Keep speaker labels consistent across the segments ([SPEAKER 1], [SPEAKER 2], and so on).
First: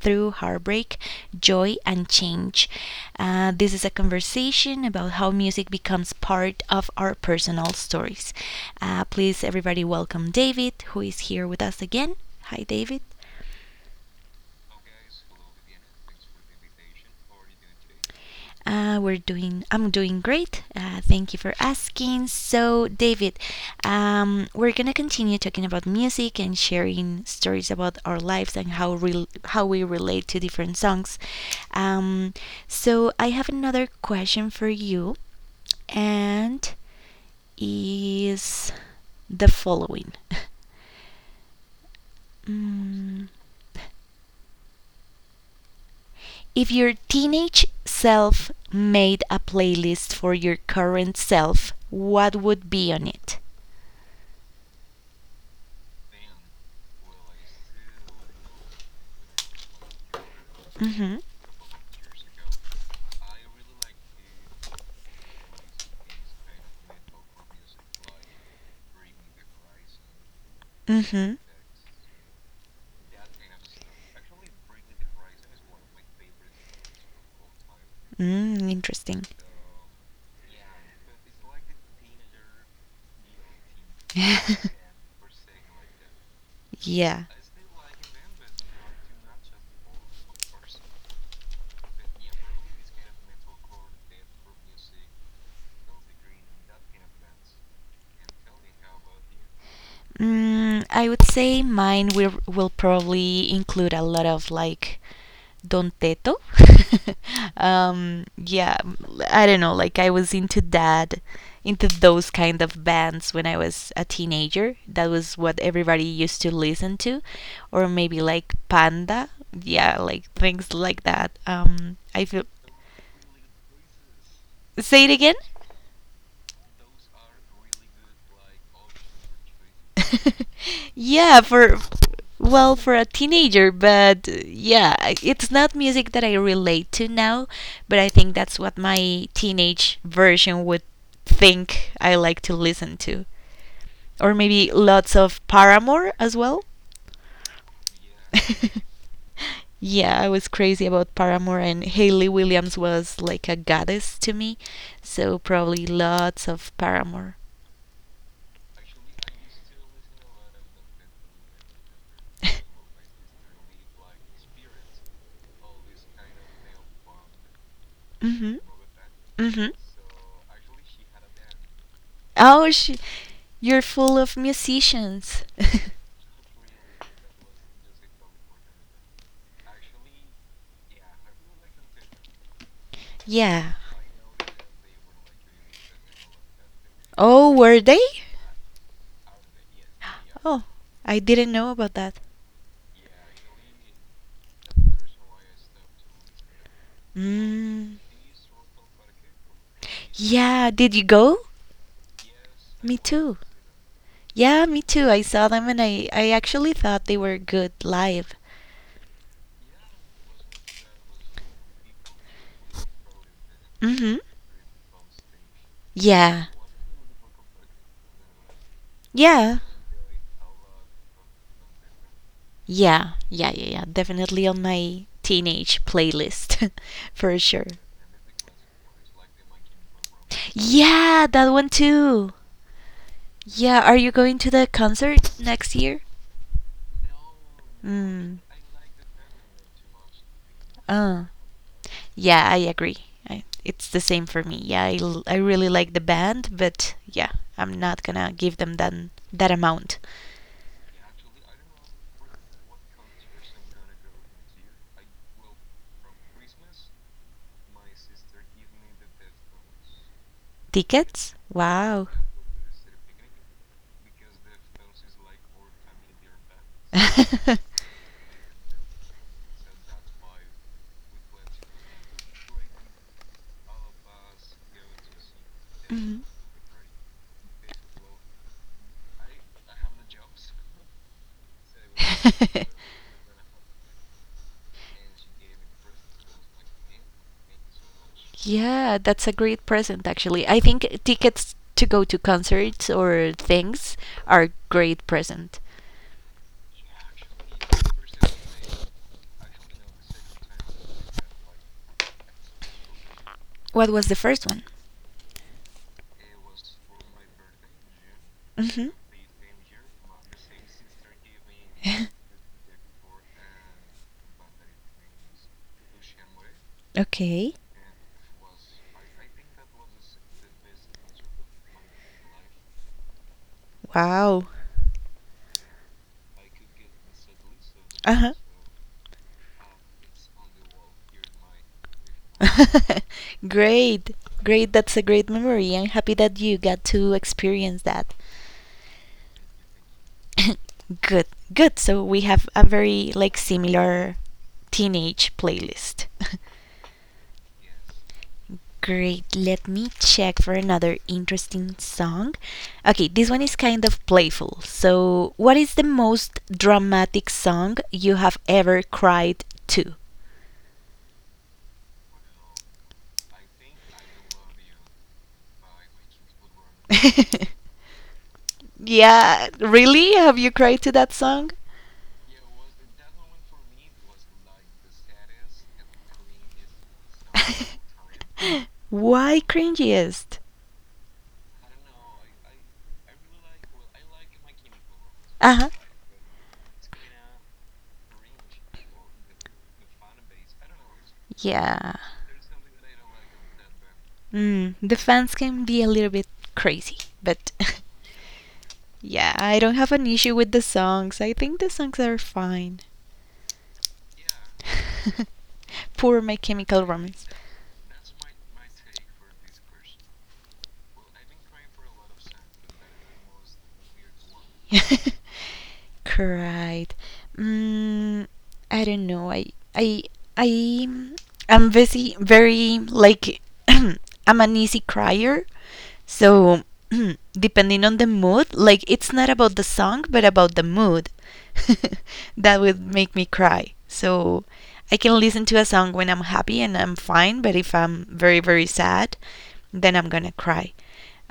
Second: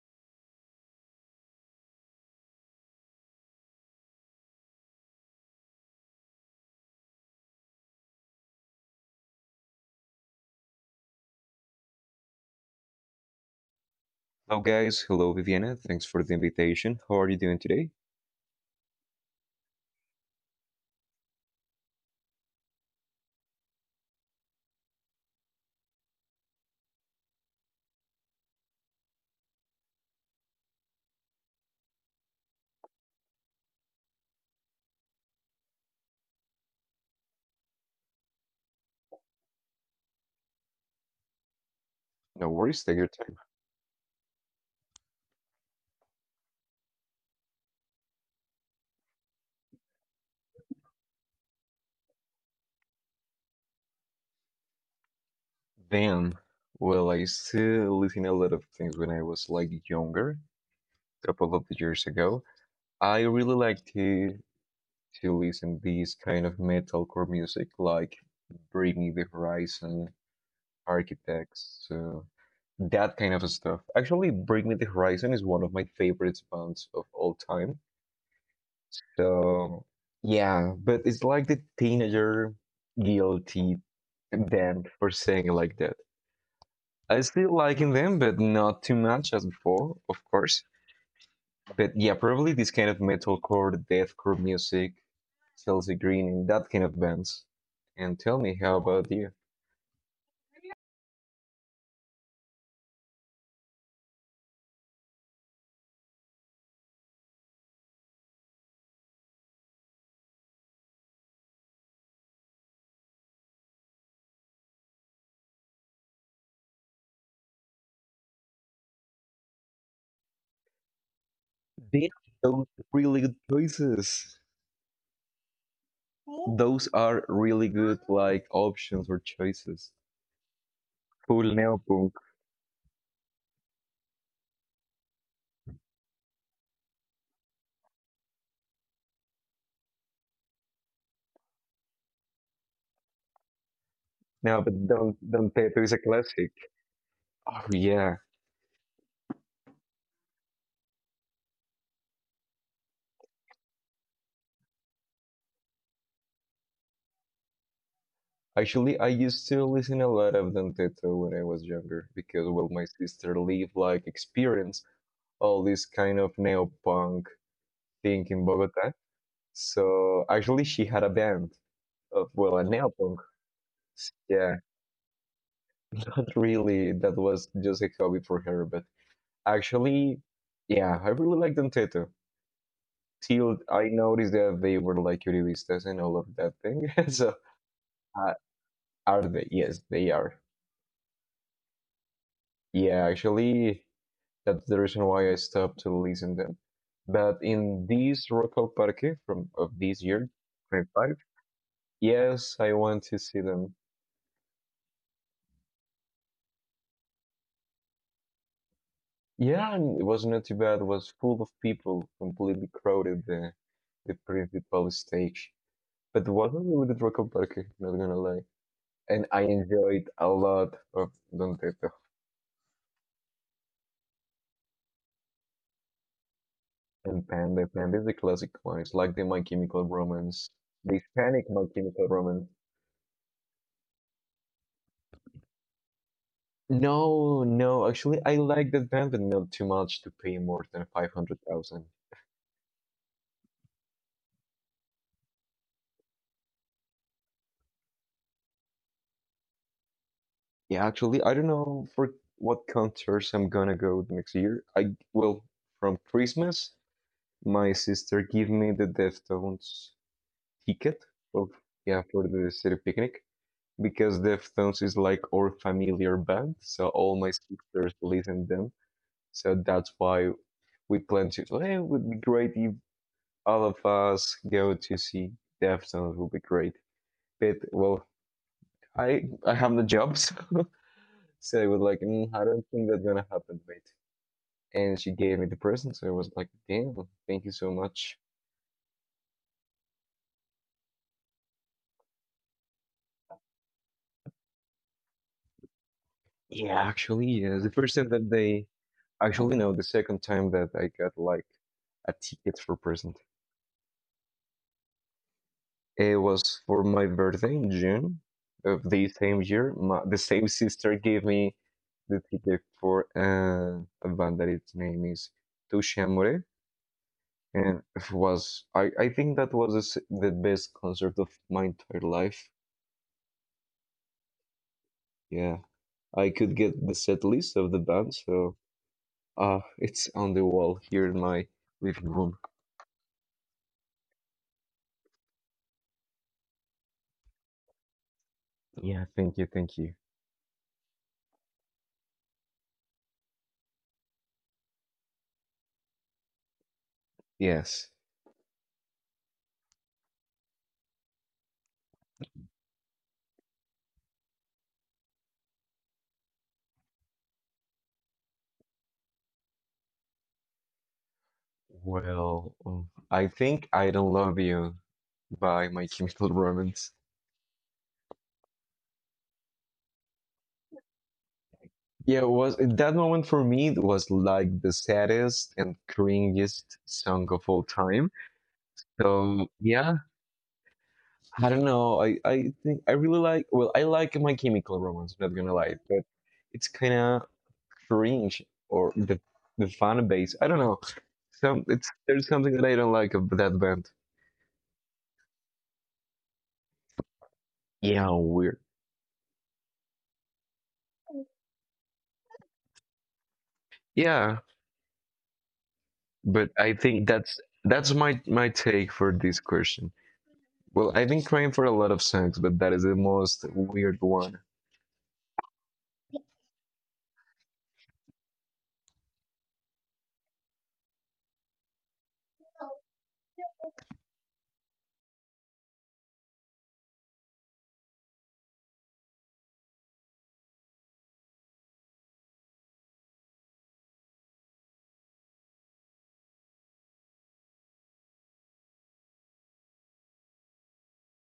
[SPEAKER 1] through heartbreak, joy, and change. This is a conversation about how music becomes part of our personal stories. Please, everybody, welcome David, who is here with us again. Hi, David.
[SPEAKER 2] Hello, guys. Hello, Viviana. Thanks for the invitation. How are you doing today?
[SPEAKER 1] We're doing. I'm doing great. Thank you for asking. So, David, we're gonna continue talking about music and sharing stories about our lives and how we relate to different songs. Um, so, I have another question for you, and is the following.
[SPEAKER 2] No worries. Take your
[SPEAKER 1] Mm,
[SPEAKER 2] time.
[SPEAKER 1] If your teenage self made a playlist for your current self, what would be on it?
[SPEAKER 2] Damn. Well, I still listen a lot of things when I was like younger,
[SPEAKER 1] Mm-hmm.
[SPEAKER 2] a couple of years ago. I really like to listen these kind of metalcore music, like Bring Me the Horizon,
[SPEAKER 1] Mm-hmm.
[SPEAKER 2] Architects, that kind of stuff. Actually, Bring Me the Horizon is one of my favorite bands of all time.
[SPEAKER 1] Mm, interesting.
[SPEAKER 2] So yeah, but it's like the teenager guilty them for saying like that. I
[SPEAKER 1] yeah.
[SPEAKER 2] still liking them, but not too much as before, of course. But yeah, probably this kind of metalcore, deathcore music, Chelsea Green, and that kind of bands. And tell me, how about you?
[SPEAKER 1] Mm, I would say mine will probably include a lot of like Don Teto. Yeah, I don't know. Like I was into that, into those kind of bands when I was a teenager. That was what everybody used to listen to, or maybe like Panda. Yeah, like things like that.
[SPEAKER 2] These
[SPEAKER 1] I feel.
[SPEAKER 2] those really good choices.
[SPEAKER 1] Say it again.
[SPEAKER 2] Those are really good like options or choices.
[SPEAKER 1] yeah,
[SPEAKER 2] Full
[SPEAKER 1] for
[SPEAKER 2] neopunk.
[SPEAKER 1] well, for a teenager, but yeah, it's not music that I relate to now, but I think that's what my teenage version would think I like to listen to. Or
[SPEAKER 2] No,
[SPEAKER 1] maybe
[SPEAKER 2] but
[SPEAKER 1] lots of
[SPEAKER 2] don't tattoo is a
[SPEAKER 1] Paramore as
[SPEAKER 2] classic.
[SPEAKER 1] well.
[SPEAKER 2] Oh yeah.
[SPEAKER 1] yeah, I was crazy about Paramore, and Hayley Williams was like a goddess to me, so probably lots of Paramore.
[SPEAKER 2] Actually, I used to listen a lot of Don Teto when I was younger because, well, my sister lived like experience all this kind of neopunk thing in
[SPEAKER 1] Mm-hmm.
[SPEAKER 2] Bogota.
[SPEAKER 1] Mm-hmm.
[SPEAKER 2] So actually, she had a band of, well, a
[SPEAKER 1] Oh, she,
[SPEAKER 2] neopunk.
[SPEAKER 1] you're full of
[SPEAKER 2] Yeah,
[SPEAKER 1] musicians.
[SPEAKER 2] not really. That was just a hobby for her. But actually, yeah, I really liked Don Teto till
[SPEAKER 1] yeah.
[SPEAKER 2] I noticed that they were like Uribistas and all of that thing. So,
[SPEAKER 1] Oh, were they?
[SPEAKER 2] uh, are they? Yes, they are.
[SPEAKER 1] Oh, I didn't know about that.
[SPEAKER 2] Yeah, actually, that's the reason why I stopped to listen them. But in
[SPEAKER 1] Mm.
[SPEAKER 2] this Rock Parque from of this year,
[SPEAKER 1] Yeah, did you
[SPEAKER 2] 25,
[SPEAKER 1] go?
[SPEAKER 2] yes, I
[SPEAKER 1] Me
[SPEAKER 2] went to
[SPEAKER 1] too.
[SPEAKER 2] see them.
[SPEAKER 1] Yeah, me too. I saw them and I actually thought they were good live.
[SPEAKER 2] Yeah, and it was not too bad. It was full of people, completely crowded the
[SPEAKER 1] Mm-hmm.
[SPEAKER 2] principal stage. But it
[SPEAKER 1] Yeah.
[SPEAKER 2] was a really good Rock Parque, not gonna lie. And I
[SPEAKER 1] Yeah,
[SPEAKER 2] enjoyed a lot of Don Teto
[SPEAKER 1] Yeah, yeah, yeah, yeah. Definitely on my teenage playlist
[SPEAKER 2] and
[SPEAKER 1] for
[SPEAKER 2] Panda.
[SPEAKER 1] sure.
[SPEAKER 2] Panda is the classic one. It's like the My Chemical Romance, the
[SPEAKER 1] Yeah,
[SPEAKER 2] Hispanic
[SPEAKER 1] that
[SPEAKER 2] My
[SPEAKER 1] one
[SPEAKER 2] Chemical
[SPEAKER 1] too.
[SPEAKER 2] Romance.
[SPEAKER 1] Yeah, are you going to the concert next year?
[SPEAKER 2] No, no, actually,
[SPEAKER 1] Mm.
[SPEAKER 2] I like that band, but not too much to pay more than
[SPEAKER 1] Uh.
[SPEAKER 2] 500,000.
[SPEAKER 1] Yeah, I agree. It's the same for me. Yeah, I really like the band, but yeah, I'm not gonna give them that amount.
[SPEAKER 2] Yeah, actually, I don't know for what concerts I'm gonna go the next year. I well, from Christmas, my sister gave me the Deftones ticket.
[SPEAKER 1] Tickets?
[SPEAKER 2] Well, yeah,
[SPEAKER 1] Wow.
[SPEAKER 2] for the city picnic because Deftones is like our familiar band, so all my sisters listen them. So that's why we plan to. Hey, it would be great if all of us go to see Deftones.
[SPEAKER 1] Mhm.
[SPEAKER 2] Would be great. Faith. Well, I have the job, so, so I was like, I don't think that's gonna happen, mate. And she gave me the present, so I was like, damn, thank you so much.
[SPEAKER 1] Yeah, that's a great present actually. I think tickets to go to concerts or things are great present.
[SPEAKER 2] Yeah, actually, yeah, the first time that they actually no, the second time that I got like a ticket for present.
[SPEAKER 1] What was the first one?
[SPEAKER 2] It was for my birthday in June of
[SPEAKER 1] Mhm.
[SPEAKER 2] the same year. The same sister gave me the ticket for uh, a band that its name is Touche Amore.
[SPEAKER 1] Okay.
[SPEAKER 2] And it was I think that was the best concert of my entire life.
[SPEAKER 1] Wow.
[SPEAKER 2] Yeah, I could get the set list of the band,
[SPEAKER 1] Uh-huh.
[SPEAKER 2] so it's on the wall here in my living room.
[SPEAKER 1] great. Great. That's a great memory. I'm happy that you got to experience that.
[SPEAKER 2] Yeah, thank you, thank you.
[SPEAKER 1] good, good. So we have a very like similar teenage playlist.
[SPEAKER 2] Yes.
[SPEAKER 1] Great, let me check for another interesting song. Okay, this one is kind of playful. So, what is the most dramatic song you have ever cried to?
[SPEAKER 2] Well, I think "I Don't Love You" by My Chemical Romance.
[SPEAKER 1] yeah, really? Have you cried to that song?
[SPEAKER 2] Yeah, it was at that moment for me it was like the saddest and cringiest song of all time.
[SPEAKER 1] Why
[SPEAKER 2] So yeah,
[SPEAKER 1] cringiest?
[SPEAKER 2] I don't know. I think I really like. Well, I like My Chemical Romance. I'm not gonna
[SPEAKER 1] Uh huh.
[SPEAKER 2] lie, but it's kind of cringe or the fan base. I don't know. Some it's
[SPEAKER 1] Yeah.
[SPEAKER 2] there's something that I don't like of that band.
[SPEAKER 1] Mm, the fans can be a little bit crazy, but
[SPEAKER 2] Yeah, weird.
[SPEAKER 1] yeah, I don't have an issue with the songs. I think the songs are fine.
[SPEAKER 2] Yeah,
[SPEAKER 1] Poor My
[SPEAKER 2] but I
[SPEAKER 1] Chemical
[SPEAKER 2] think
[SPEAKER 1] Romance.
[SPEAKER 2] that's my take for this question. Well, I've been crying for a lot of songs, but that is the most weird one.
[SPEAKER 1] Cried. Mm, I don't know. I I am very like I'm an easy crier. So depending on the mood, like it's not about the song but about the mood. that would make me cry. So I can listen to a song when I'm happy and I'm fine, but if I'm very sad, then I'm going to cry.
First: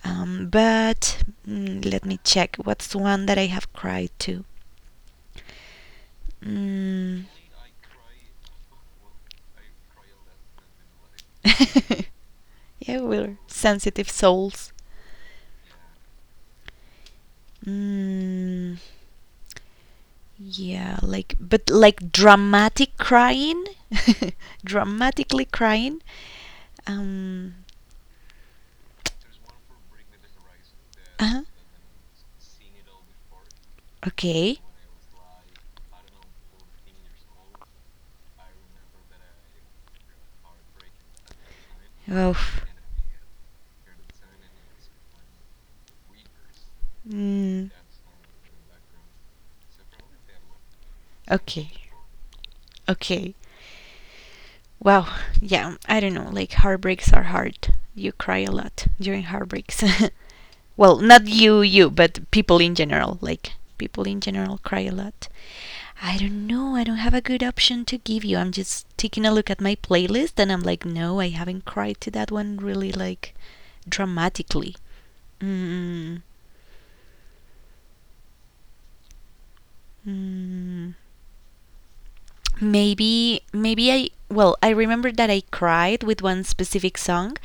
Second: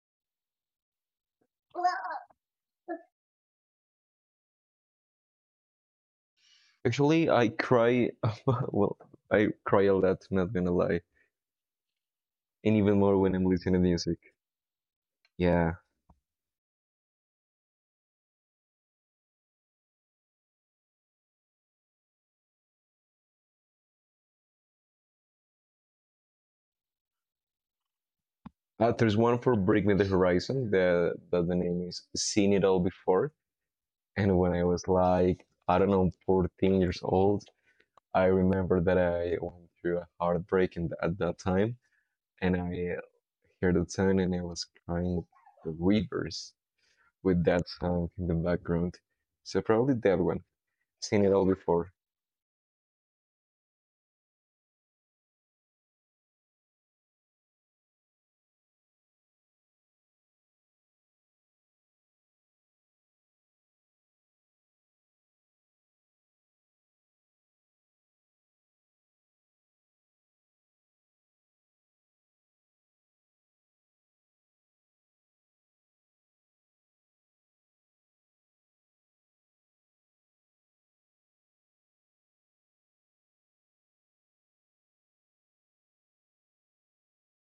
[SPEAKER 1] Let me check. What's the one that I have cried to? Mm.
[SPEAKER 2] Actually, I cry. Well, I cry a lot. Not gonna lie, and
[SPEAKER 1] yeah,
[SPEAKER 2] even more when
[SPEAKER 1] we're
[SPEAKER 2] I'm listening to
[SPEAKER 1] sensitive
[SPEAKER 2] music.
[SPEAKER 1] souls.
[SPEAKER 2] Yeah.
[SPEAKER 1] Mm, yeah, like, but like dramatic crying, dramatically crying. Um,
[SPEAKER 2] There's one for Bring Me the Horizon the,
[SPEAKER 1] uh-huh.
[SPEAKER 2] that the the name is "Seen It All Before." And when
[SPEAKER 1] Okay.
[SPEAKER 2] I was like, I don't know, 14 years old, I remember that I went through a heartbreak in, at that time.
[SPEAKER 1] Oh,
[SPEAKER 2] And I heard the song and I was crying the rivers with that
[SPEAKER 1] mm,
[SPEAKER 2] song in the background. So probably that one. "Seen It All
[SPEAKER 1] okay,
[SPEAKER 2] Before."
[SPEAKER 1] okay. Wow. Yeah, I don't know. Like heartbreaks are hard. You cry a lot during heartbreaks. well, not you, you, but people in general. Like people in general cry a lot. I don't know. I don't have a good option to give you. I'm just taking a look at my playlist and I'm like, no, I haven't cried to that one really like dramatically. Mm, mm, maybe, maybe I. Well, I remember that I cried with one specific song,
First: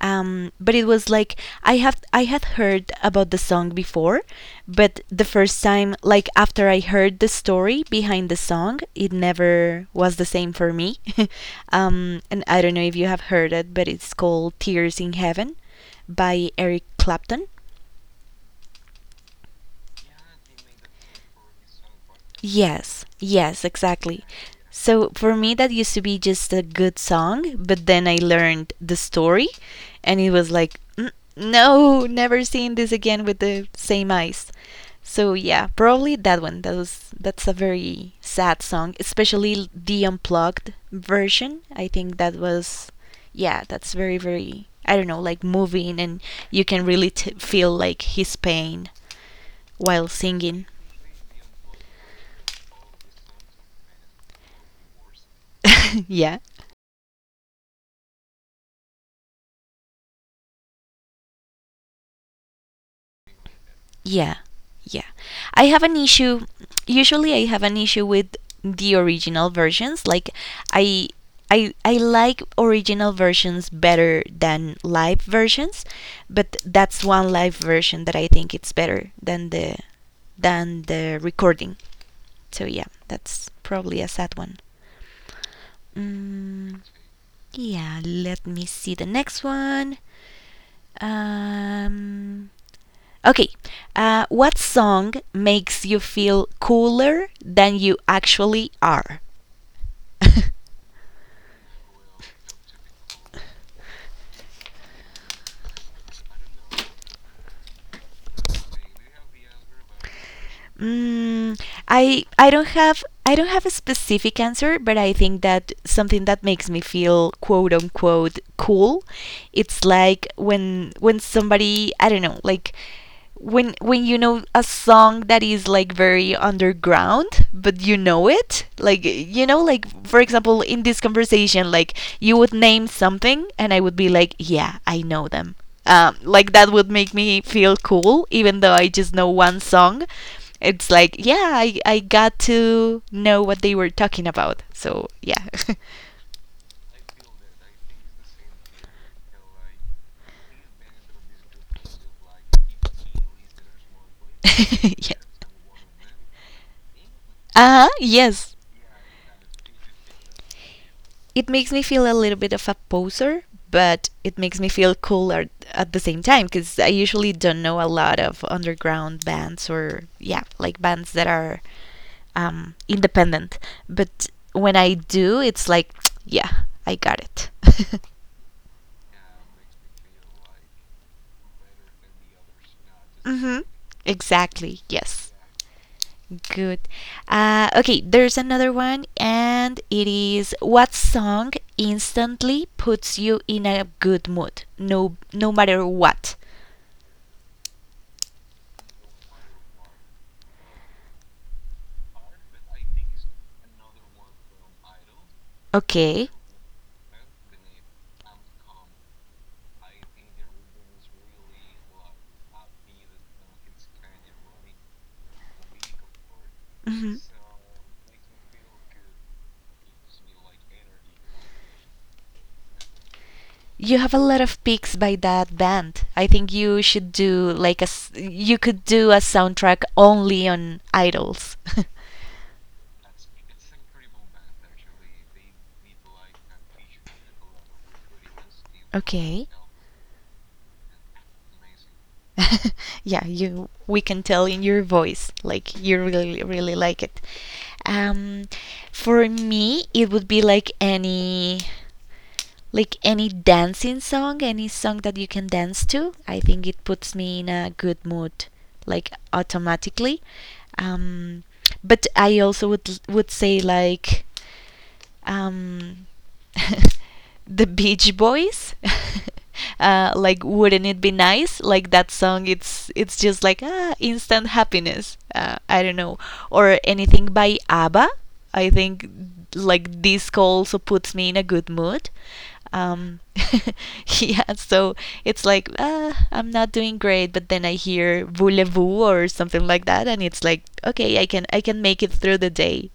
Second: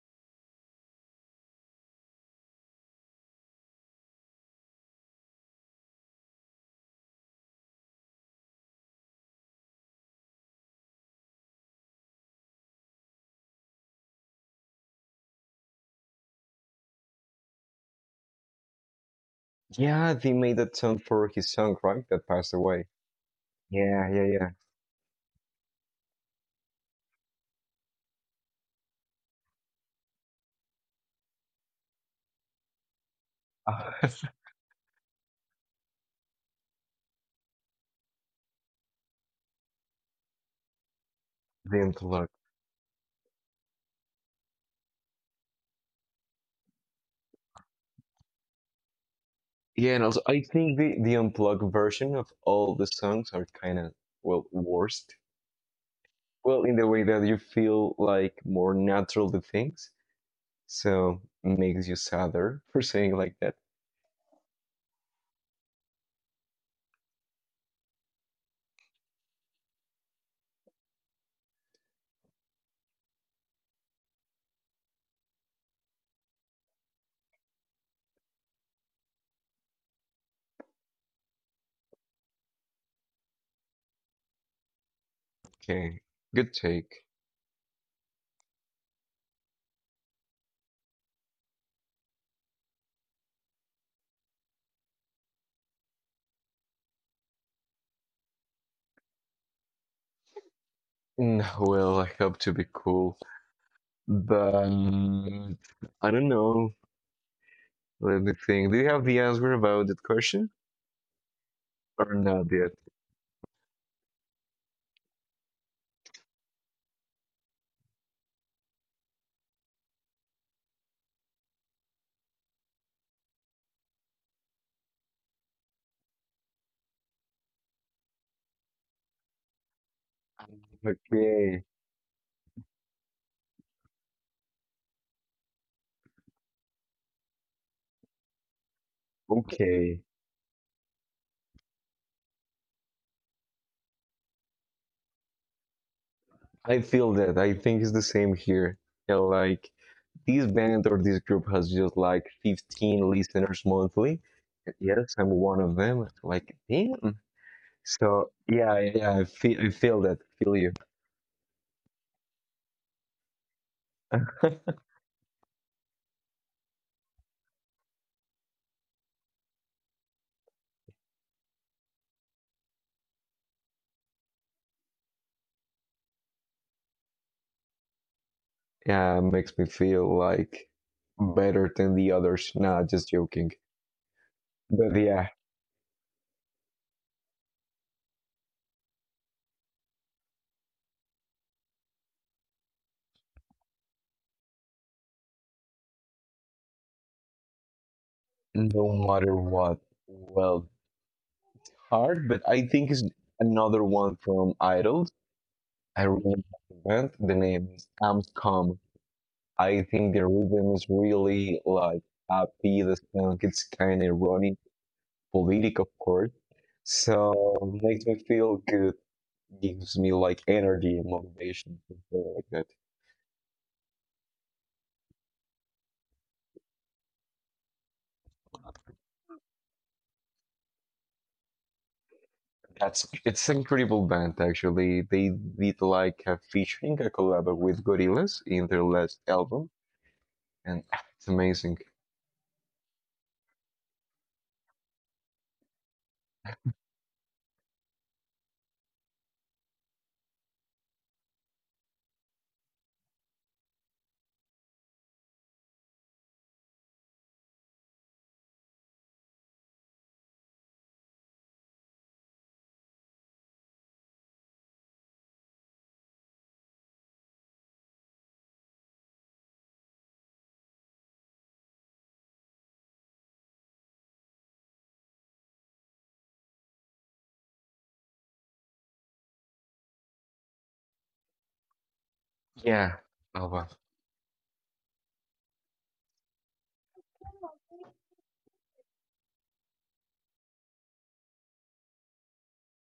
[SPEAKER 1] but it was like I had heard about the song before, but the first time, like after I heard the story behind the song, it never was the same for me. And I don't know if you have heard it, but it's called "Tears in Heaven" by Eric Clapton.
[SPEAKER 2] Yeah, they made that song for his song, right? That passed away.
[SPEAKER 1] Yes, yes,
[SPEAKER 2] Yeah,
[SPEAKER 1] exactly.
[SPEAKER 2] yeah,
[SPEAKER 1] So for me, that used to be just a good song, but then I learned the story, and it was like, "Mm, no, never seeing this again with the
[SPEAKER 2] yeah.
[SPEAKER 1] same eyes." So yeah, probably that one. That's a very sad song, especially the unplugged version. I
[SPEAKER 2] Didn't
[SPEAKER 1] think
[SPEAKER 2] look.
[SPEAKER 1] that was, yeah, that's very I don't know, like moving, and you can really feel like his pain
[SPEAKER 2] Yeah, and
[SPEAKER 1] while
[SPEAKER 2] also I
[SPEAKER 1] singing.
[SPEAKER 2] think the unplugged version of all the songs are kind of well worst.
[SPEAKER 1] yeah.
[SPEAKER 2] Well, in the way that you feel like more natural the things, so makes you sadder for saying like that.
[SPEAKER 1] Yeah, yeah. I have an issue. Usually, I have an issue with the original versions. I. I like original versions better than live versions, but that's one live version that I think it's better than the recording. So yeah, that's probably a sad one.
[SPEAKER 2] Okay, good
[SPEAKER 1] Mm,
[SPEAKER 2] take.
[SPEAKER 1] yeah, let me see the next one. Um, okay. What song makes you feel cooler than you actually are?
[SPEAKER 2] Well, I hope to be cool, but I don't know. Let me think. Do you have the answer about that question
[SPEAKER 1] Mm,
[SPEAKER 2] or not yet?
[SPEAKER 1] I don't have a specific answer, but I think that something that makes me feel quote unquote cool, it's like when somebody I don't know like when you know a song that is like very underground but you know it like you know like for example in this
[SPEAKER 2] Okay,
[SPEAKER 1] conversation like you would name something and I would be like yeah I know them like that would make me feel cool even though I just know one
[SPEAKER 2] okay.
[SPEAKER 1] song it's like, yeah, I got to know what they were talking about. So, yeah.
[SPEAKER 2] I feel that. I think it's the same here. Yeah, like this band or this group has just like 15 listeners monthly.
[SPEAKER 1] yeah.
[SPEAKER 2] Yes, I'm one of them. Like, damn.
[SPEAKER 1] Uh-huh,
[SPEAKER 2] So
[SPEAKER 1] yes.
[SPEAKER 2] yeah, yeah, I feel, that. Feel you.
[SPEAKER 1] It makes me feel a little bit of a poser, but it makes me feel cool at the same time because I usually don't know a lot of underground bands or, yeah, like bands that are independent. But when I do, it's like, yeah, I got it.
[SPEAKER 2] yeah, it makes me feel like better than the others. Nah, just joking.
[SPEAKER 1] mm-hmm. Exactly,
[SPEAKER 2] But yeah,
[SPEAKER 1] yes. Good. Okay, there's another one, and it is what song instantly puts you in a good mood, no matter what.
[SPEAKER 2] no matter what, well, hard. But I think it's another one from Idols. I
[SPEAKER 1] Okay.
[SPEAKER 2] remember the band. The name is Amscom. I think the rhythm is really like happy. The song it's kind of ironic, politic, of course.
[SPEAKER 1] Mhm.
[SPEAKER 2] So makes me feel good, gives me like energy and motivation and stuff like that.
[SPEAKER 1] You have a lot of picks by that band. I think you should do like you could do a soundtrack only on idols.
[SPEAKER 2] That's it's an incredible band actually. They did like a featuring a collab with Gorillaz in their last
[SPEAKER 1] okay.
[SPEAKER 2] album, and it's amazing.
[SPEAKER 1] yeah, you we can tell in your voice like you really like it. Um, for me, it would be like any dancing song, any song that you can dance to. I think it puts me in a good mood like automatically. Um, but I also would say like um, the Beach Boys. Like, wouldn't it be nice? Like that song, it's just like ah, instant happiness. I don't know, or anything by ABBA. I think like disco also puts me in a good mood.
[SPEAKER 2] Yeah.
[SPEAKER 1] Um,
[SPEAKER 2] Oh wow.
[SPEAKER 1] yeah, so it's like ah, I'm not doing great, but then I hear Voulez-vous or something like that, and it's like okay, I can make it through the day.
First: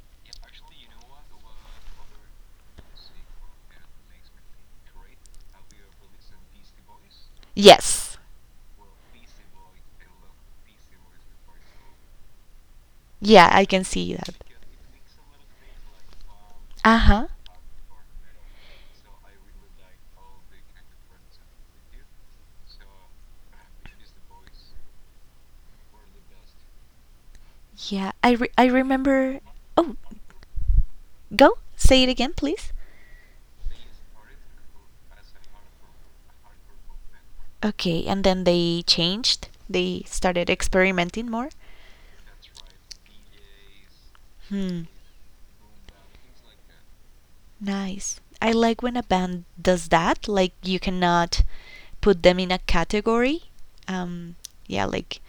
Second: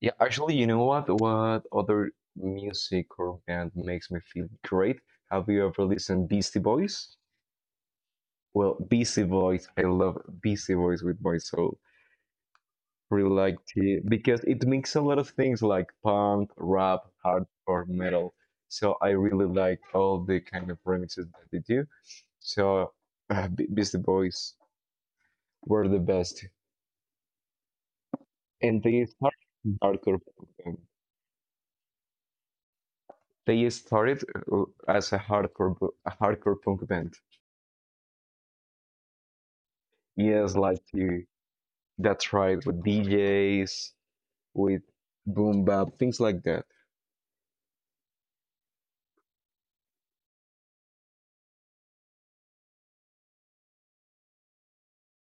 [SPEAKER 2] Yeah, actually, you know what? What other music or band makes me feel great? Have you ever listened Beastie Boys?
[SPEAKER 1] Yes,
[SPEAKER 2] Well, Beastie Boys. I love Beastie Boys with my soul. Really
[SPEAKER 1] yeah,
[SPEAKER 2] like
[SPEAKER 1] I can
[SPEAKER 2] it
[SPEAKER 1] see that.
[SPEAKER 2] because it makes a lot of things like punk,
[SPEAKER 1] Uh
[SPEAKER 2] rap,
[SPEAKER 1] huh.
[SPEAKER 2] hardcore, metal. So I really like all the kind of remixes that they do. So Beastie Boys were the best,
[SPEAKER 1] Yeah, I
[SPEAKER 2] and they
[SPEAKER 1] remember.
[SPEAKER 2] started
[SPEAKER 1] Oh,
[SPEAKER 2] hardcore punk band.
[SPEAKER 1] go say it again, please.
[SPEAKER 2] They started as a hardcore punk band.
[SPEAKER 1] Okay, and then they changed. They started
[SPEAKER 2] Yes, like you.
[SPEAKER 1] experimenting more.
[SPEAKER 2] That's right, with DJs, with
[SPEAKER 1] Hmm.
[SPEAKER 2] boom bap, things like that.
[SPEAKER 1] Nice. I like when a band does that. Like you cannot put them in a category. Um, yeah, like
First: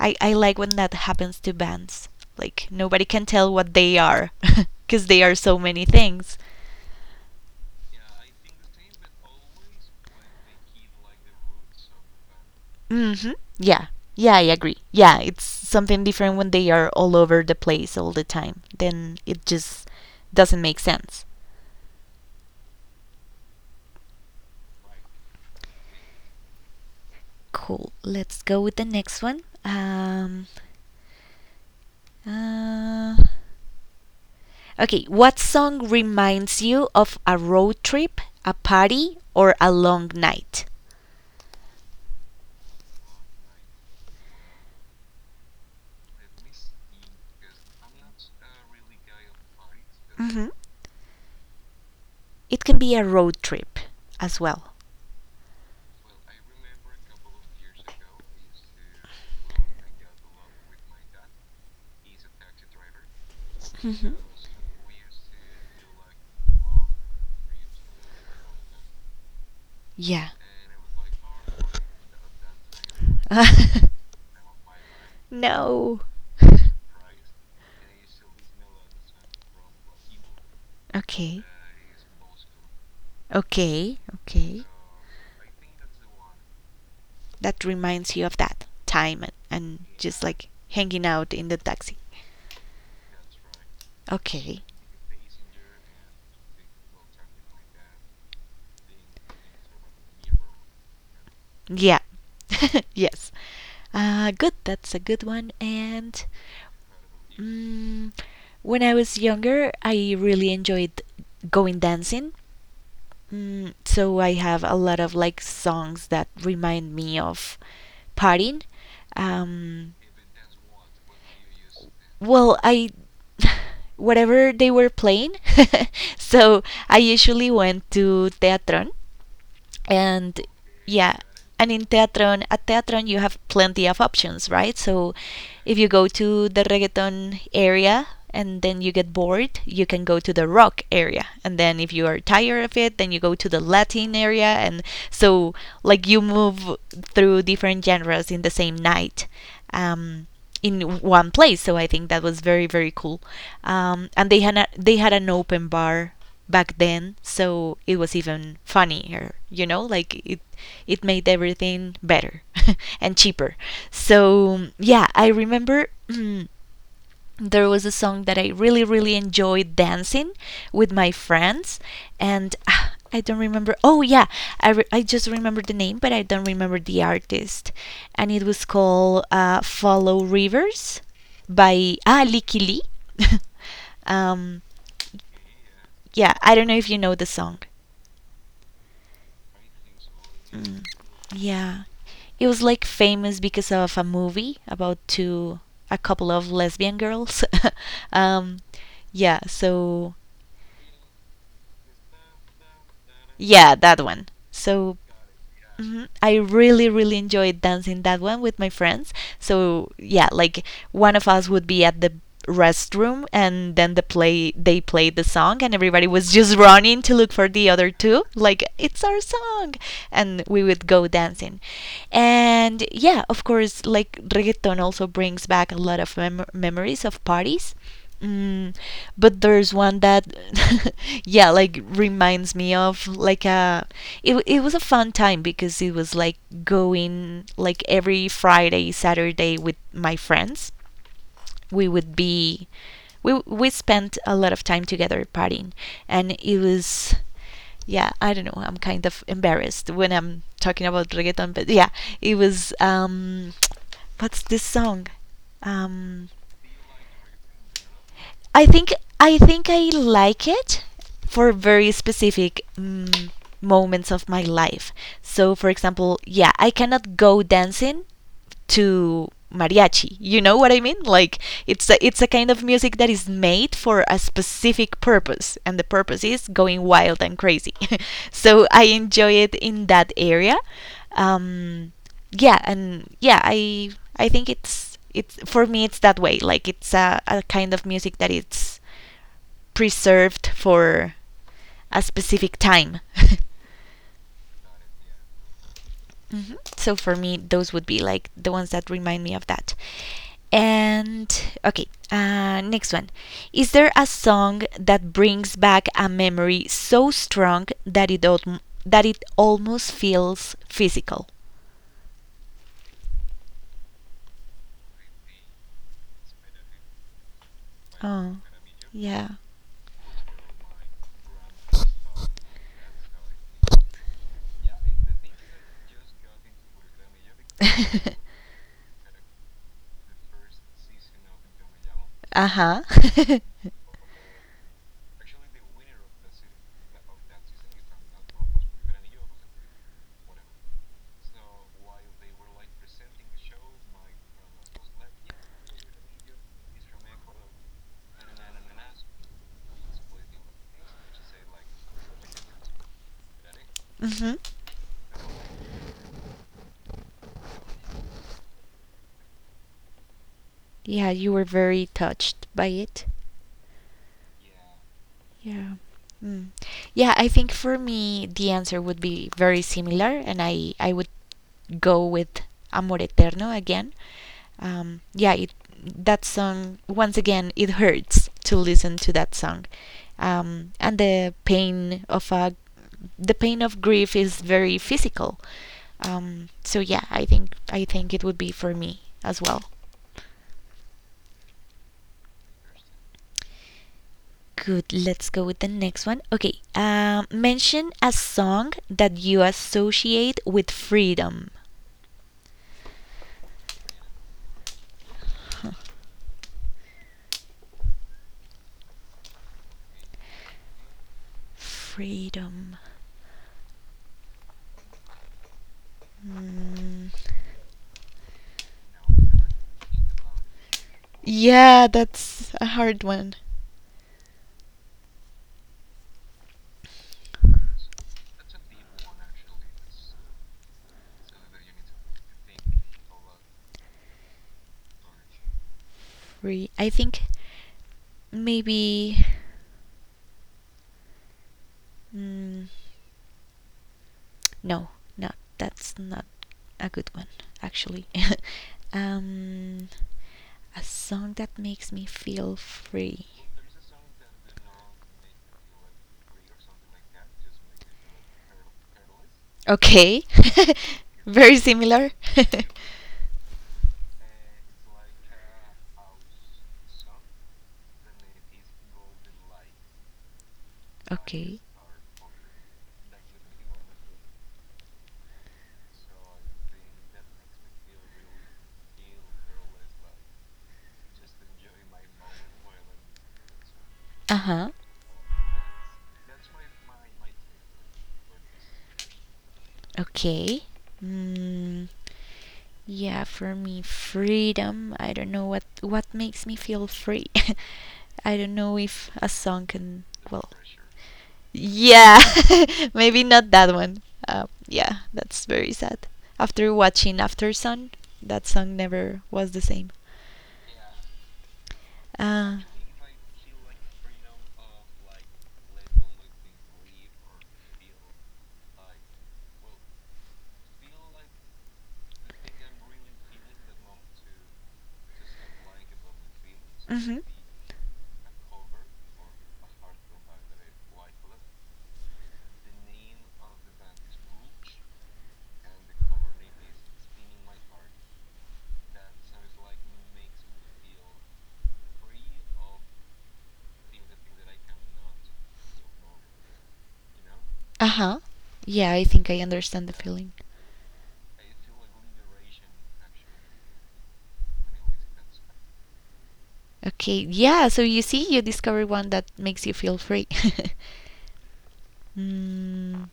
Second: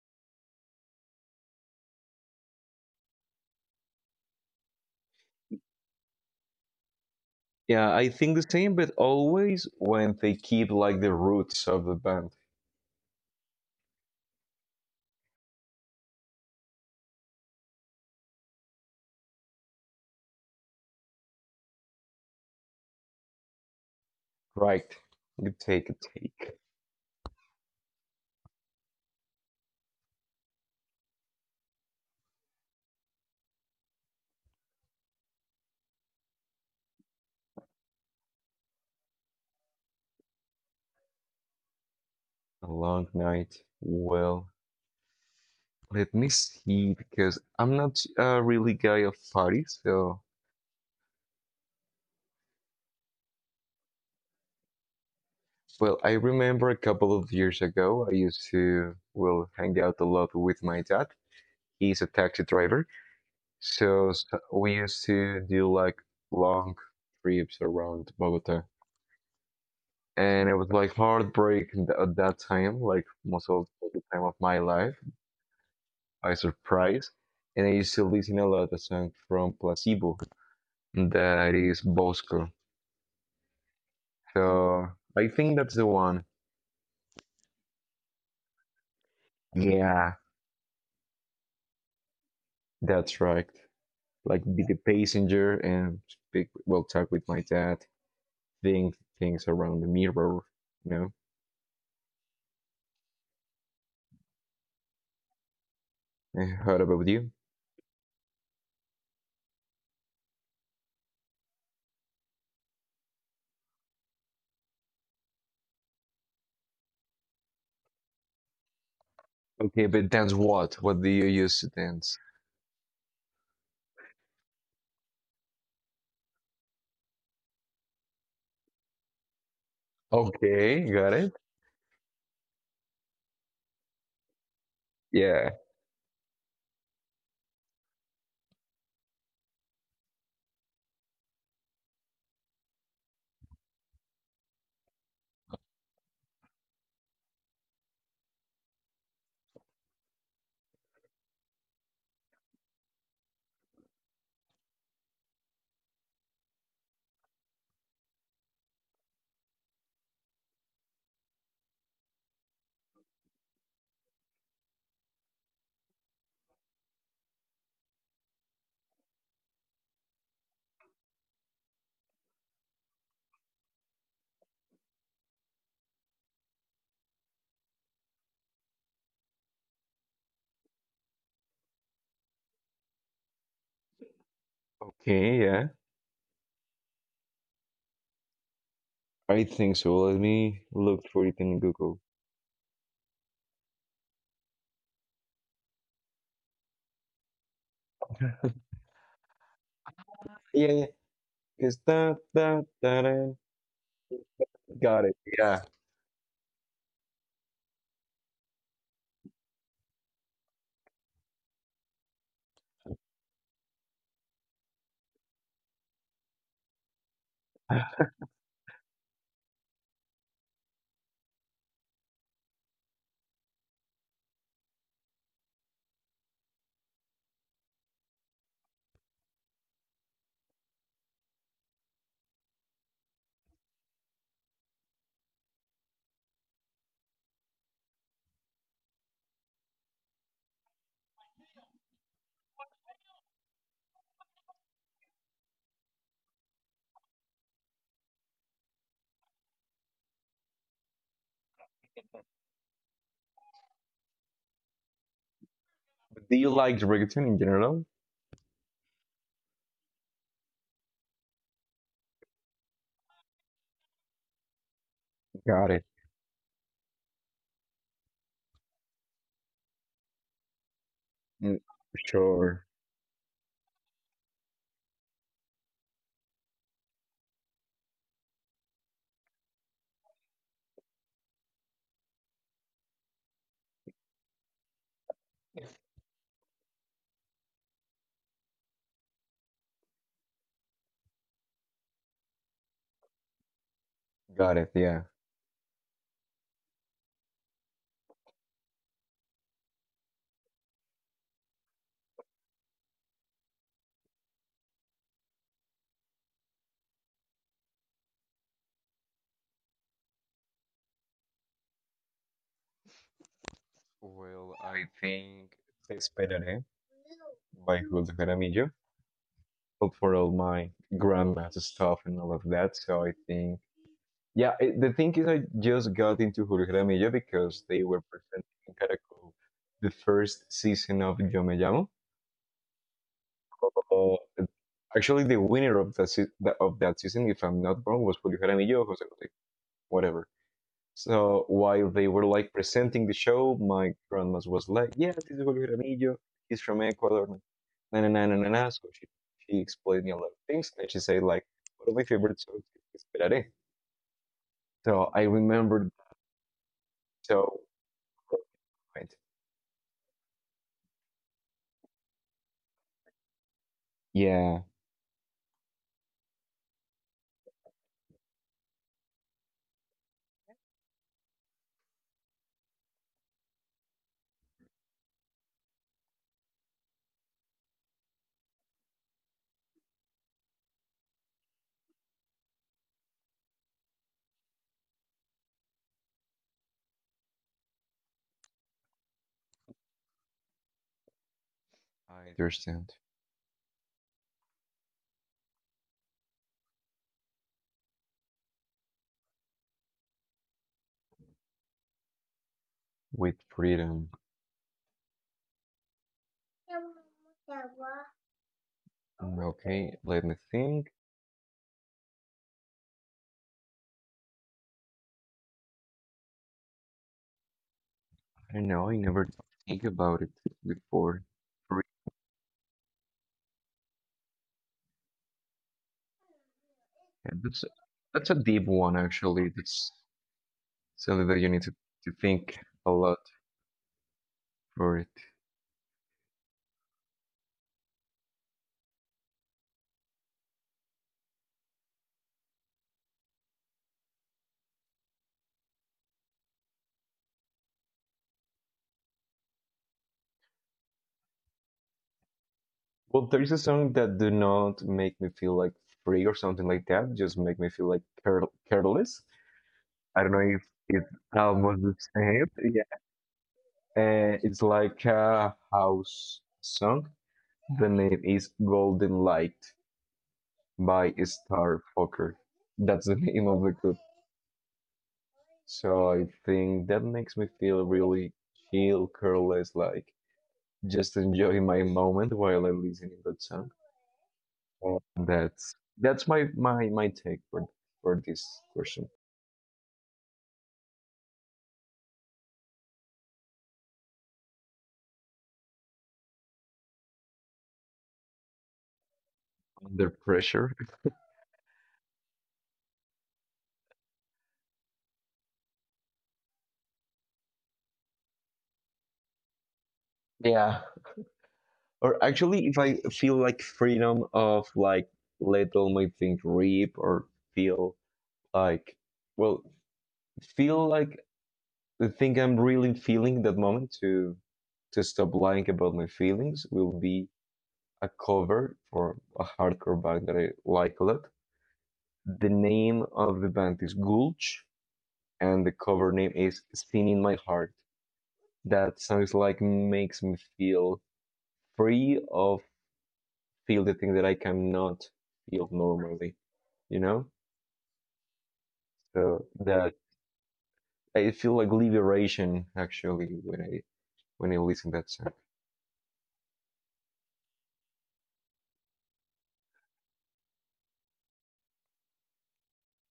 [SPEAKER 1] I like when that happens to bands. Like nobody can tell what they are because they are so many things.
[SPEAKER 2] Yeah, I think the same, but always when they keep like the roots of the band.
[SPEAKER 1] Mhm. Yeah. Yeah, I agree. Yeah, it's something different when they are all over the place all the time. Then it just doesn't make sense.
[SPEAKER 2] Right. Good take, good take.
[SPEAKER 1] Cool. Let's go with the next one. Uh, Okay, what song reminds you of a road trip, a party, or a long night?
[SPEAKER 2] A long night. Well, let me see because I'm not a really guy of parties. So,
[SPEAKER 1] Hmm. It can be a road trip as well.
[SPEAKER 2] well, I remember a couple of years ago, I used to, well, hang out a lot with my dad. He's a taxi driver. So,
[SPEAKER 1] Hmm.
[SPEAKER 2] s we used to do like long trips around Bogota,
[SPEAKER 1] Yeah.
[SPEAKER 2] and it was like heartbreak in at that time, like most of the time of my life.
[SPEAKER 1] no.
[SPEAKER 2] I surprised, and I used to listen a lot a song from Placebo
[SPEAKER 1] Okay.
[SPEAKER 2] that is "Bosco."
[SPEAKER 1] Okay. Okay.
[SPEAKER 2] So I think that's the one.
[SPEAKER 1] That reminds you of that time and
[SPEAKER 2] Yeah,
[SPEAKER 1] just like hanging out in the taxi.
[SPEAKER 2] that's right. Like
[SPEAKER 1] Okay.
[SPEAKER 2] be the passenger and speak, well, talk with my dad, think things around the mirror, you know.
[SPEAKER 1] Yeah. yes. Good. That's a good one. And
[SPEAKER 2] What about you?
[SPEAKER 1] mm, when I was younger, I really enjoyed going dancing. Mm, so I have a lot of like songs that remind me of partying.
[SPEAKER 2] Okay,
[SPEAKER 1] Um,
[SPEAKER 2] but dance what? What do you use to dance?
[SPEAKER 1] Well, I whatever they were playing. so I usually went to Teatron and
[SPEAKER 2] Okay, got
[SPEAKER 1] yeah
[SPEAKER 2] it.
[SPEAKER 1] and at Teatron, you have plenty of options, right? So
[SPEAKER 2] Yeah.
[SPEAKER 1] if you go to the reggaeton area and then you get bored, you can go to the rock area. And then if you are tired of it, then you go to the Latin area. And so, like, you move through different genres in the same night. Um, in one place, so I think that was very cool. And they had they had an open bar back then, so it was even funnier. Like it made everything better and cheaper. So yeah, I remember there was a song that I really enjoyed dancing with my friends. And I don't remember. Oh yeah, I just remember the name, but I don't remember the artist. And it was called "Follow Rivers" by Licky Lee. um
[SPEAKER 2] Okay, yeah.
[SPEAKER 1] yeah, I don't know if you know the song.
[SPEAKER 2] I think so. Let me
[SPEAKER 1] Mm.
[SPEAKER 2] look for it in
[SPEAKER 1] Yeah.
[SPEAKER 2] Google.
[SPEAKER 1] It was like famous because of a movie about two a couple of lesbian girls.
[SPEAKER 2] Okay.
[SPEAKER 1] um yeah, so
[SPEAKER 2] Yeah, yeah. It's da, da, da, da.
[SPEAKER 1] yeah, that one. So
[SPEAKER 2] Got it. Yeah.
[SPEAKER 1] mhm, I really, really enjoyed dancing that one with my friends. So yeah, like one of us would be at the restroom, and then they played the song and everybody was just running to look for the other two like it's our song, and we would go dancing. And yeah, of course, like reggaeton also brings back a lot of memories of parties. Mm, but there's one that yeah, like reminds me of like a. It was a fun time because it was like going like every Friday, Saturday with my friends. We would be, we spent a lot of time together partying, and it was yeah, I don't know. I'm kind of embarrassed when I'm talking about reggaeton, but yeah, it was what's this song? Um,
[SPEAKER 2] Do you like reggaeton in general?
[SPEAKER 1] I think I like it for very specific moments of my life. So, for
[SPEAKER 2] Got it.
[SPEAKER 1] example, yeah, I cannot go dancing to mariachi. You know what I mean? Like
[SPEAKER 2] Mm,
[SPEAKER 1] it's a kind of
[SPEAKER 2] sure.
[SPEAKER 1] music that is made for a specific purpose, and the purpose is going wild and crazy. So I enjoy it in that area. Um, yeah, and yeah, I think it's for me it's that way. Like it's a kind of music that it's preserved for a specific time.
[SPEAKER 2] Got it, yeah.
[SPEAKER 1] Mhm. So for me, those would be like the ones that remind me of that. And okay, next one. Is there a song that brings back a memory so strong that that it almost feels physical?
[SPEAKER 2] Well, I think "Te Esperaré" by Julio
[SPEAKER 1] Oh,
[SPEAKER 2] Jaramillo.
[SPEAKER 1] yeah.
[SPEAKER 2] But for all my grandma's stuff and all of that, so I think yeah, the thing is, I just got into Jorge Media because they were presenting in Caracol the first season of Yo Me Llamo.
[SPEAKER 1] Uh huh.
[SPEAKER 2] Uh, actually, the winner of that of that season, if I'm not wrong, was Julio Jaramillo or Jose Jose, whatever. So while they were like presenting the show, my grandma was like, "Yeah, this is Julio Jaramillo. He's from Ecuador." Na na na na na. Na." So she explained me a lot of things, and she said like, "One of my favorite songs is Esperaré."
[SPEAKER 1] Hmm.
[SPEAKER 2] So I remembered so.
[SPEAKER 1] Yeah, you were very touched by it.
[SPEAKER 2] Yeah,
[SPEAKER 1] Yeah. Mm. Yeah, I think for me the answer would be very similar, and I would go with Amor Eterno again. Yeah, that song, once again, it hurts to listen to that song, and the pain of a the pain of grief is very physical. So yeah, I think it would be for me as well.
[SPEAKER 2] I understand.
[SPEAKER 1] Good. Let's go with the next one. Okay. Mention a song that you associate with freedom.
[SPEAKER 2] With freedom.
[SPEAKER 1] Huh.
[SPEAKER 2] Okay, let me think.
[SPEAKER 1] Freedom. Mm.
[SPEAKER 2] I don't know, I never think about it before. Free-
[SPEAKER 1] Yeah, that's a hard one.
[SPEAKER 2] yeah, that's a deep one actually. That's something that you need to think a lot for it.
[SPEAKER 1] Free. I think maybe. Mm, no, no, that's not a good one, actually. um, a song that makes me feel free.
[SPEAKER 2] Well, there is a song that do not make me feel like free or something like that, just make me feel like careless.
[SPEAKER 1] Okay.
[SPEAKER 2] I don't know if it's
[SPEAKER 1] Very
[SPEAKER 2] almost the
[SPEAKER 1] similar.
[SPEAKER 2] same. Yeah. It's like a house song. The name is "Golden Light" by
[SPEAKER 1] Okay.
[SPEAKER 2] Starfucker. That's the name of the group. So I think that makes me feel really chill, careless, like just enjoying my moment while I'm listening to that song.
[SPEAKER 1] Uh-huh.
[SPEAKER 2] Uh, That's that's my take for this question.
[SPEAKER 1] Okay. Mm, yeah, for me, freedom. I don't know what makes me feel free. I don't know if a song can.
[SPEAKER 2] Under
[SPEAKER 1] Well,
[SPEAKER 2] pressure.
[SPEAKER 1] yeah, maybe not that one. Yeah, that's very sad. After watching "After Sun," that song never was the same.
[SPEAKER 2] Yeah. Or
[SPEAKER 1] Uh.
[SPEAKER 2] actually, if I feel like freedom of like let all my things rip or feel like well feel like the thing I'm really feeling that moment to stop lying about my feelings will
[SPEAKER 1] Mm-hmm.
[SPEAKER 2] be a cover for a hardcore band that I like a lot. The name of the band is Gulch, and the cover name is "Spin in My Heart." That sounds like makes me feel free of feel the thing that I cannot feel normally, you know?
[SPEAKER 1] Uh-huh. Yeah, I think I
[SPEAKER 2] So
[SPEAKER 1] understand the
[SPEAKER 2] that
[SPEAKER 1] feeling.
[SPEAKER 2] I feel like liberation actually when I listen to that song.
[SPEAKER 1] Okay. Yeah, so you see, you discover one that makes you feel free. Mm,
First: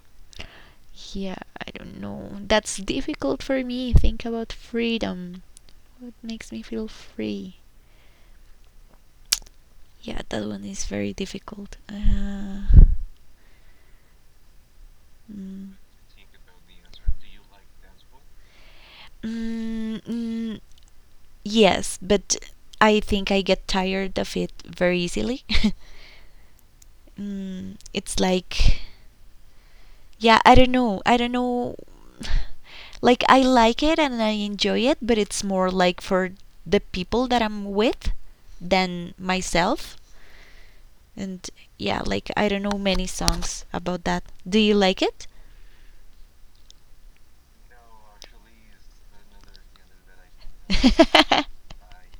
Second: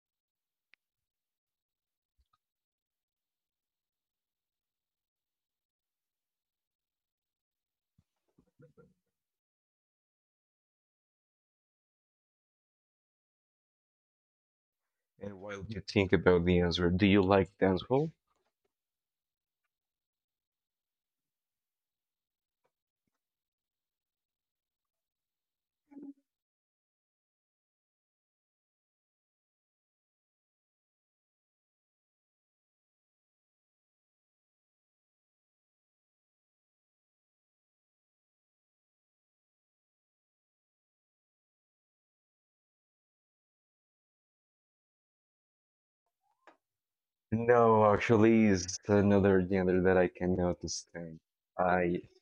[SPEAKER 1] yeah, I don't know. That's difficult for me. Think about freedom. What makes me feel free? Yeah, that one is very difficult.
[SPEAKER 2] And while
[SPEAKER 1] Mm,
[SPEAKER 2] you think about the answer, do you like dancehall?
[SPEAKER 1] mm, yes, but I think I get tired of it very easily. Mm, it's like, yeah, I don't know. I don't know. Like, I like it and I enjoy it, but it's more like for the people that I'm with than myself. And yeah, like, I don't know many songs about that. Do you like it?
[SPEAKER 2] No, actually, it's another genre that I cannot stand. I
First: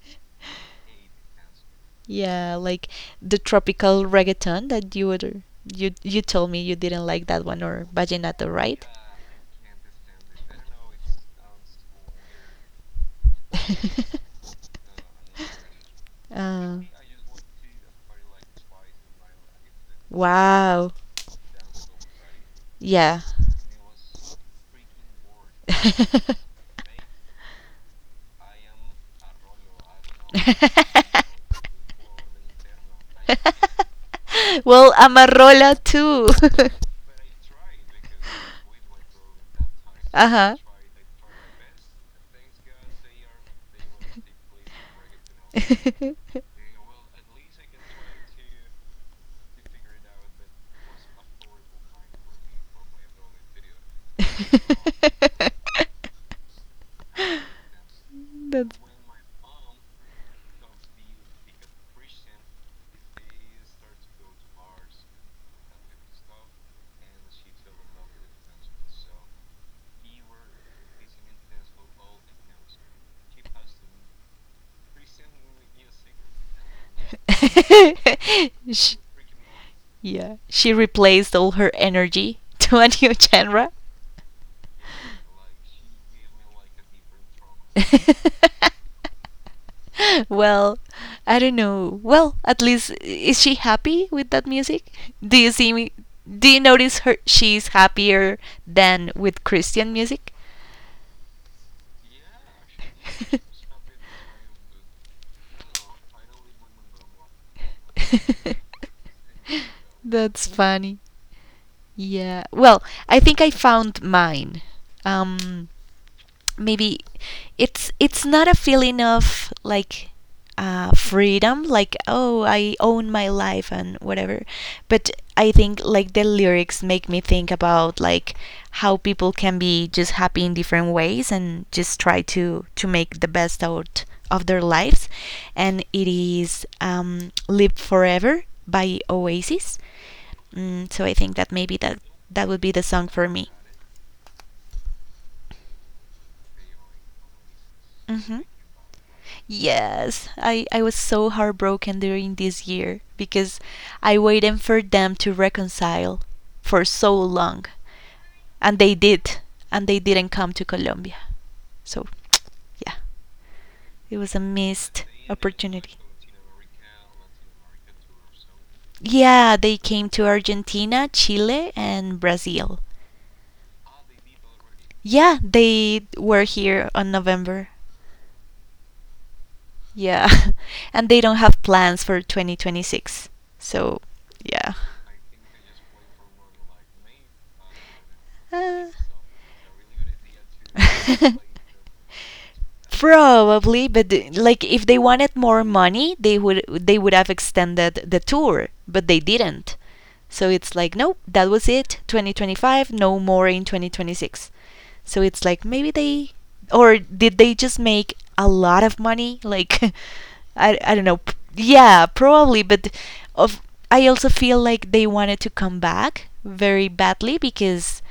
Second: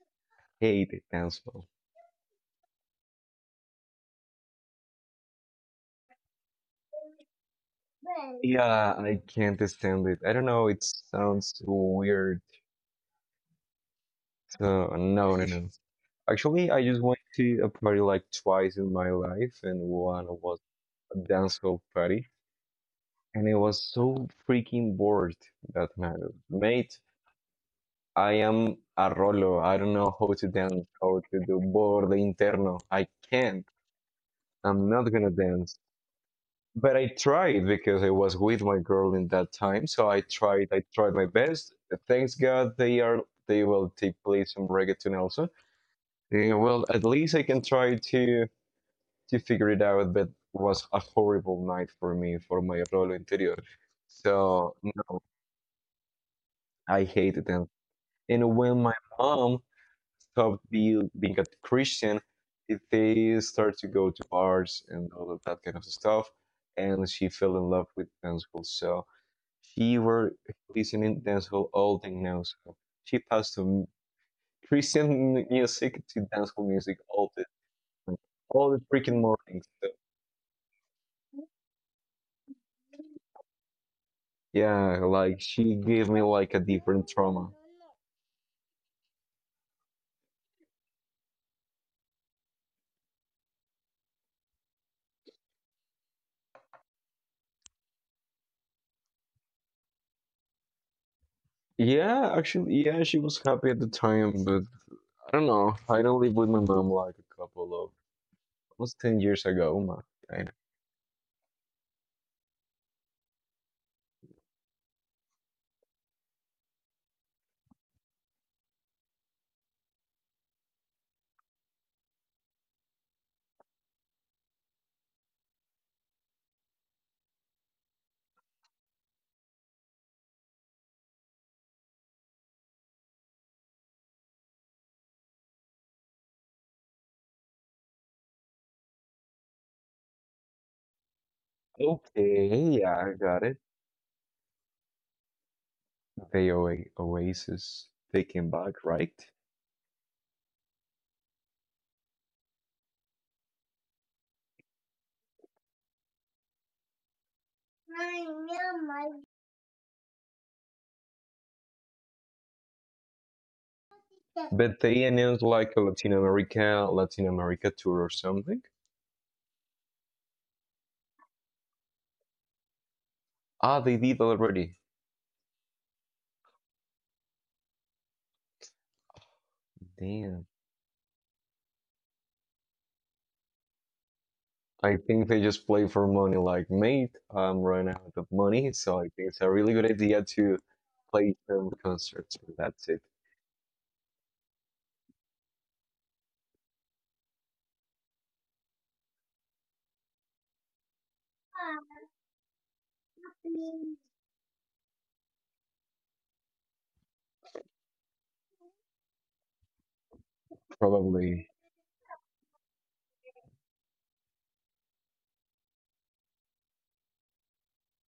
[SPEAKER 2] hate dancehall.
[SPEAKER 1] Yeah, like the tropical reggaeton that you told me you didn't like that one, or vallenato, right?
[SPEAKER 2] Yeah, I can't stand it. I don't know, it sounds too weird. So, no, no, no. Actually,
[SPEAKER 1] Uh,
[SPEAKER 2] I just went to a party like twice in my life, and one was
[SPEAKER 1] wow.
[SPEAKER 2] a dancehall party,
[SPEAKER 1] Yeah.
[SPEAKER 2] and it was so freaking bored that night. Mate, I am a rolo. I don't know how to dance, how to do borde interno. I can't. I'm
[SPEAKER 1] Well,
[SPEAKER 2] not gonna dance.
[SPEAKER 1] Amarola too.
[SPEAKER 2] But I tried because I was with my girl in that time. So I
[SPEAKER 1] Uh huh.
[SPEAKER 2] tried. I tried my best. Thanks God they are. They will take place some reggaeton also. Yeah, well, at least I can try to figure it out. But was a horrible night for me for my rolo interior. So no, I hated them. And
[SPEAKER 1] That's
[SPEAKER 2] when my mom stop being a Christian if they start to go to bars and all of that kind of stuff. And she fell in love with dancehall, so she were listening dancehall all day now. So she passed from Christian music to dancehall music all the time, all the
[SPEAKER 1] Sh-
[SPEAKER 2] freaking mornings. So,
[SPEAKER 1] yeah, she replaced all her energy to a new genre.
[SPEAKER 2] yeah, like she gave me like a different trauma.
[SPEAKER 1] Well, I don't know. Well, at least is she happy with that music? Do you see me? Do you notice her? She's happier than with Christian music.
[SPEAKER 2] Yeah, actually, yeah, she was happy at the time, but I don't know. I don't live with my mom like a couple almost 10 years ago. My,
[SPEAKER 1] That's
[SPEAKER 2] God.
[SPEAKER 1] funny. Yeah. Well, I think I found mine. Um, maybe it's not a feeling of like freedom, like oh I own my life and whatever, but I think like the lyrics make me think about like how people can be just happy in different ways and just try to make the best out of their lives, and it is "Live Forever" by Oasis. Mm, so I think that maybe that that
[SPEAKER 2] Okay,
[SPEAKER 1] would be the
[SPEAKER 2] yeah,
[SPEAKER 1] song
[SPEAKER 2] I
[SPEAKER 1] for
[SPEAKER 2] got
[SPEAKER 1] me.
[SPEAKER 2] it. The Oasis
[SPEAKER 1] Hmm.
[SPEAKER 2] Taking Back, right?
[SPEAKER 1] Yes, I was so heartbroken during this year because I waited for them to reconcile for so long. And they did, and they didn't come to Colombia. So, yeah, it was a
[SPEAKER 2] But they
[SPEAKER 1] missed
[SPEAKER 2] announced like a
[SPEAKER 1] opportunity.
[SPEAKER 2] Latin America tour or something.
[SPEAKER 1] Yeah, they came to Argentina, Chile, and Brazil.
[SPEAKER 2] They did already.
[SPEAKER 1] Yeah, they were here on November. Yeah.
[SPEAKER 2] Damn.
[SPEAKER 1] And they don't have plans for 2026. So, yeah.
[SPEAKER 2] I think they just play for money. Like, mate, I'm running out of money,
[SPEAKER 1] Uh.
[SPEAKER 2] so I think it's a really good idea to play some concerts. That's it.
[SPEAKER 1] Probably, but like if they wanted more money, they would have extended the tour, but they didn't. So it's like, nope, that was it. 2025, no more in 2026. So it's like maybe they or did they just make a lot of money? Like I don't know.
[SPEAKER 2] Probably
[SPEAKER 1] Yeah, probably, but of I also feel like they wanted to come back very badly because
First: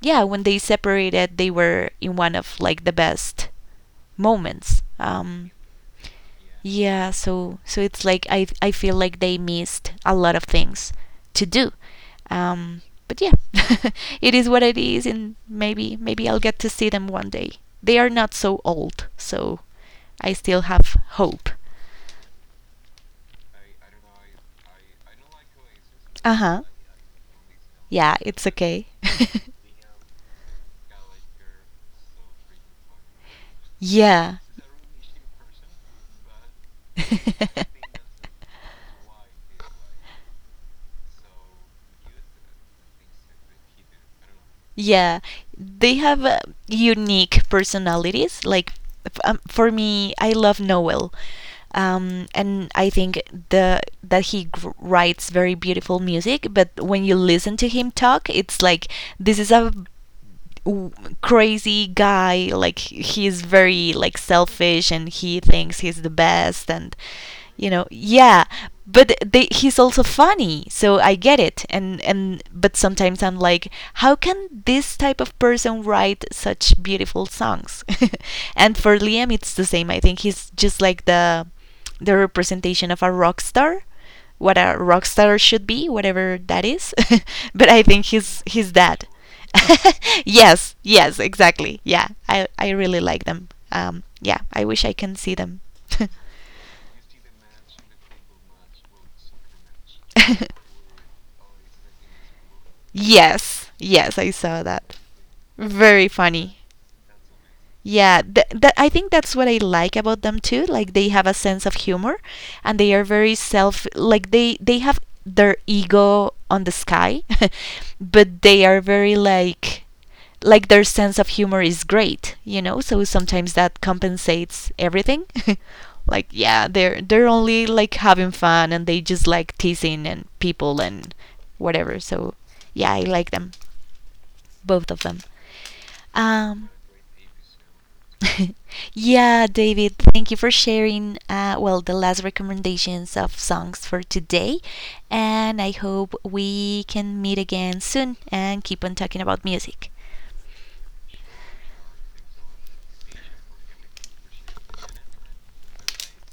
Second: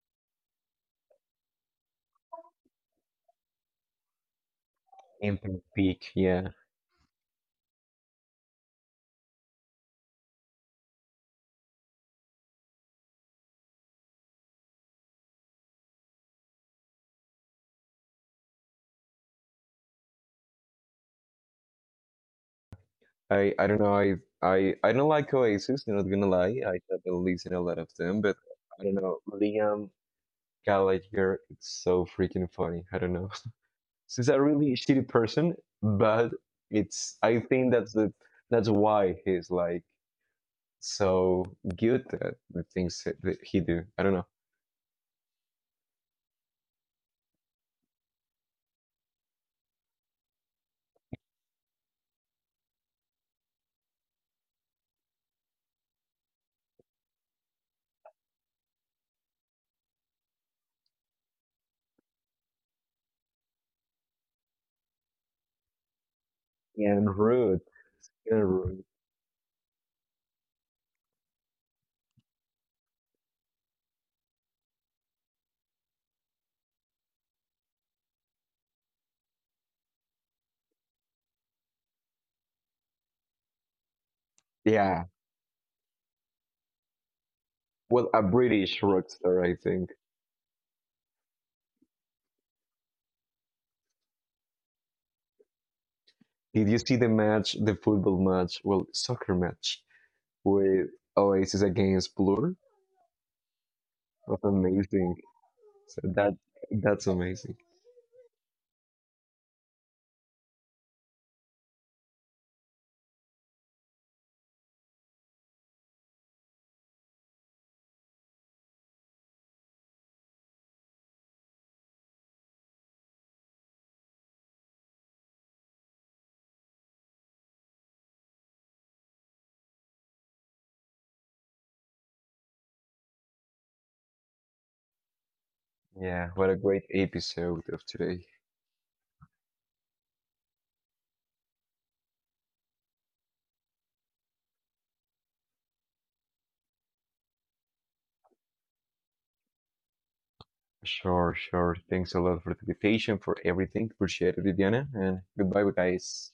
[SPEAKER 1] yeah, when they separated, they were in one of like the best moments.
[SPEAKER 2] in the peak, yeah.
[SPEAKER 1] Yeah, so so it's like I feel like they missed a lot of things to do. Um, but yeah, it is what it is, and maybe I'll get to see them one day. They are not so old, so I still have hope.
[SPEAKER 2] I don't know. I don't like Oasis. Not gonna
[SPEAKER 1] Uh
[SPEAKER 2] lie.
[SPEAKER 1] huh.
[SPEAKER 2] I haven't listened to a lot of
[SPEAKER 1] Yeah,
[SPEAKER 2] them, but
[SPEAKER 1] it's
[SPEAKER 2] I
[SPEAKER 1] okay.
[SPEAKER 2] don't know. Liam Gallagher, it's so freaking funny. I don't know. He's
[SPEAKER 1] Yeah.
[SPEAKER 2] a really shitty person, but it's. I think that's the that's why he's like so good at the things that he do. I don't know.
[SPEAKER 1] Yeah, they have unique personalities. Like for me, I love Noel, and I think the that writes very beautiful music. But when you listen to him talk, it's like this is a w- crazy guy. Like he is very like selfish, and he thinks he's the best. And
[SPEAKER 2] And rude.
[SPEAKER 1] you know, yeah,
[SPEAKER 2] And rude.
[SPEAKER 1] he's also funny, so I get it. And But sometimes I'm like, how can this type of person write such beautiful songs? And for Liam it's the same. I think he's just like the representation of a rock star, what a
[SPEAKER 2] Yeah.
[SPEAKER 1] rock star should be, whatever that is. But I think
[SPEAKER 2] Well, a
[SPEAKER 1] he's
[SPEAKER 2] British
[SPEAKER 1] that.
[SPEAKER 2] rock star, I think.
[SPEAKER 1] Yes, yes, exactly. Yeah, I really like them. Yeah, I wish I can see them.
[SPEAKER 2] Did you see the match, the football match? Well, soccer match with Oasis against Blur
[SPEAKER 1] Yes, yes, I
[SPEAKER 2] was
[SPEAKER 1] saw that.
[SPEAKER 2] amazing. So
[SPEAKER 1] Very
[SPEAKER 2] that
[SPEAKER 1] funny.
[SPEAKER 2] that's amazing.
[SPEAKER 1] Yeah, that, I think that's what I like about them too. Like they have a sense of humor, and they are very self. Like they have their ego on the sky, but they are very like their sense of humor is great. You know, so sometimes that compensates everything. Like yeah, they're only like having fun, and they just like teasing and people and whatever. So yeah, I like them, both of them.
[SPEAKER 2] Yeah, what a
[SPEAKER 1] Um,
[SPEAKER 2] great episode of today.
[SPEAKER 1] yeah, David, thank you for sharing, well, the last recommendations of songs for today. And I hope we can meet again soon and keep on talking about music.
[SPEAKER 2] Sure, sure. Thanks a lot for the invitation, for everything. Appreciate it, Diana, and goodbye, guys.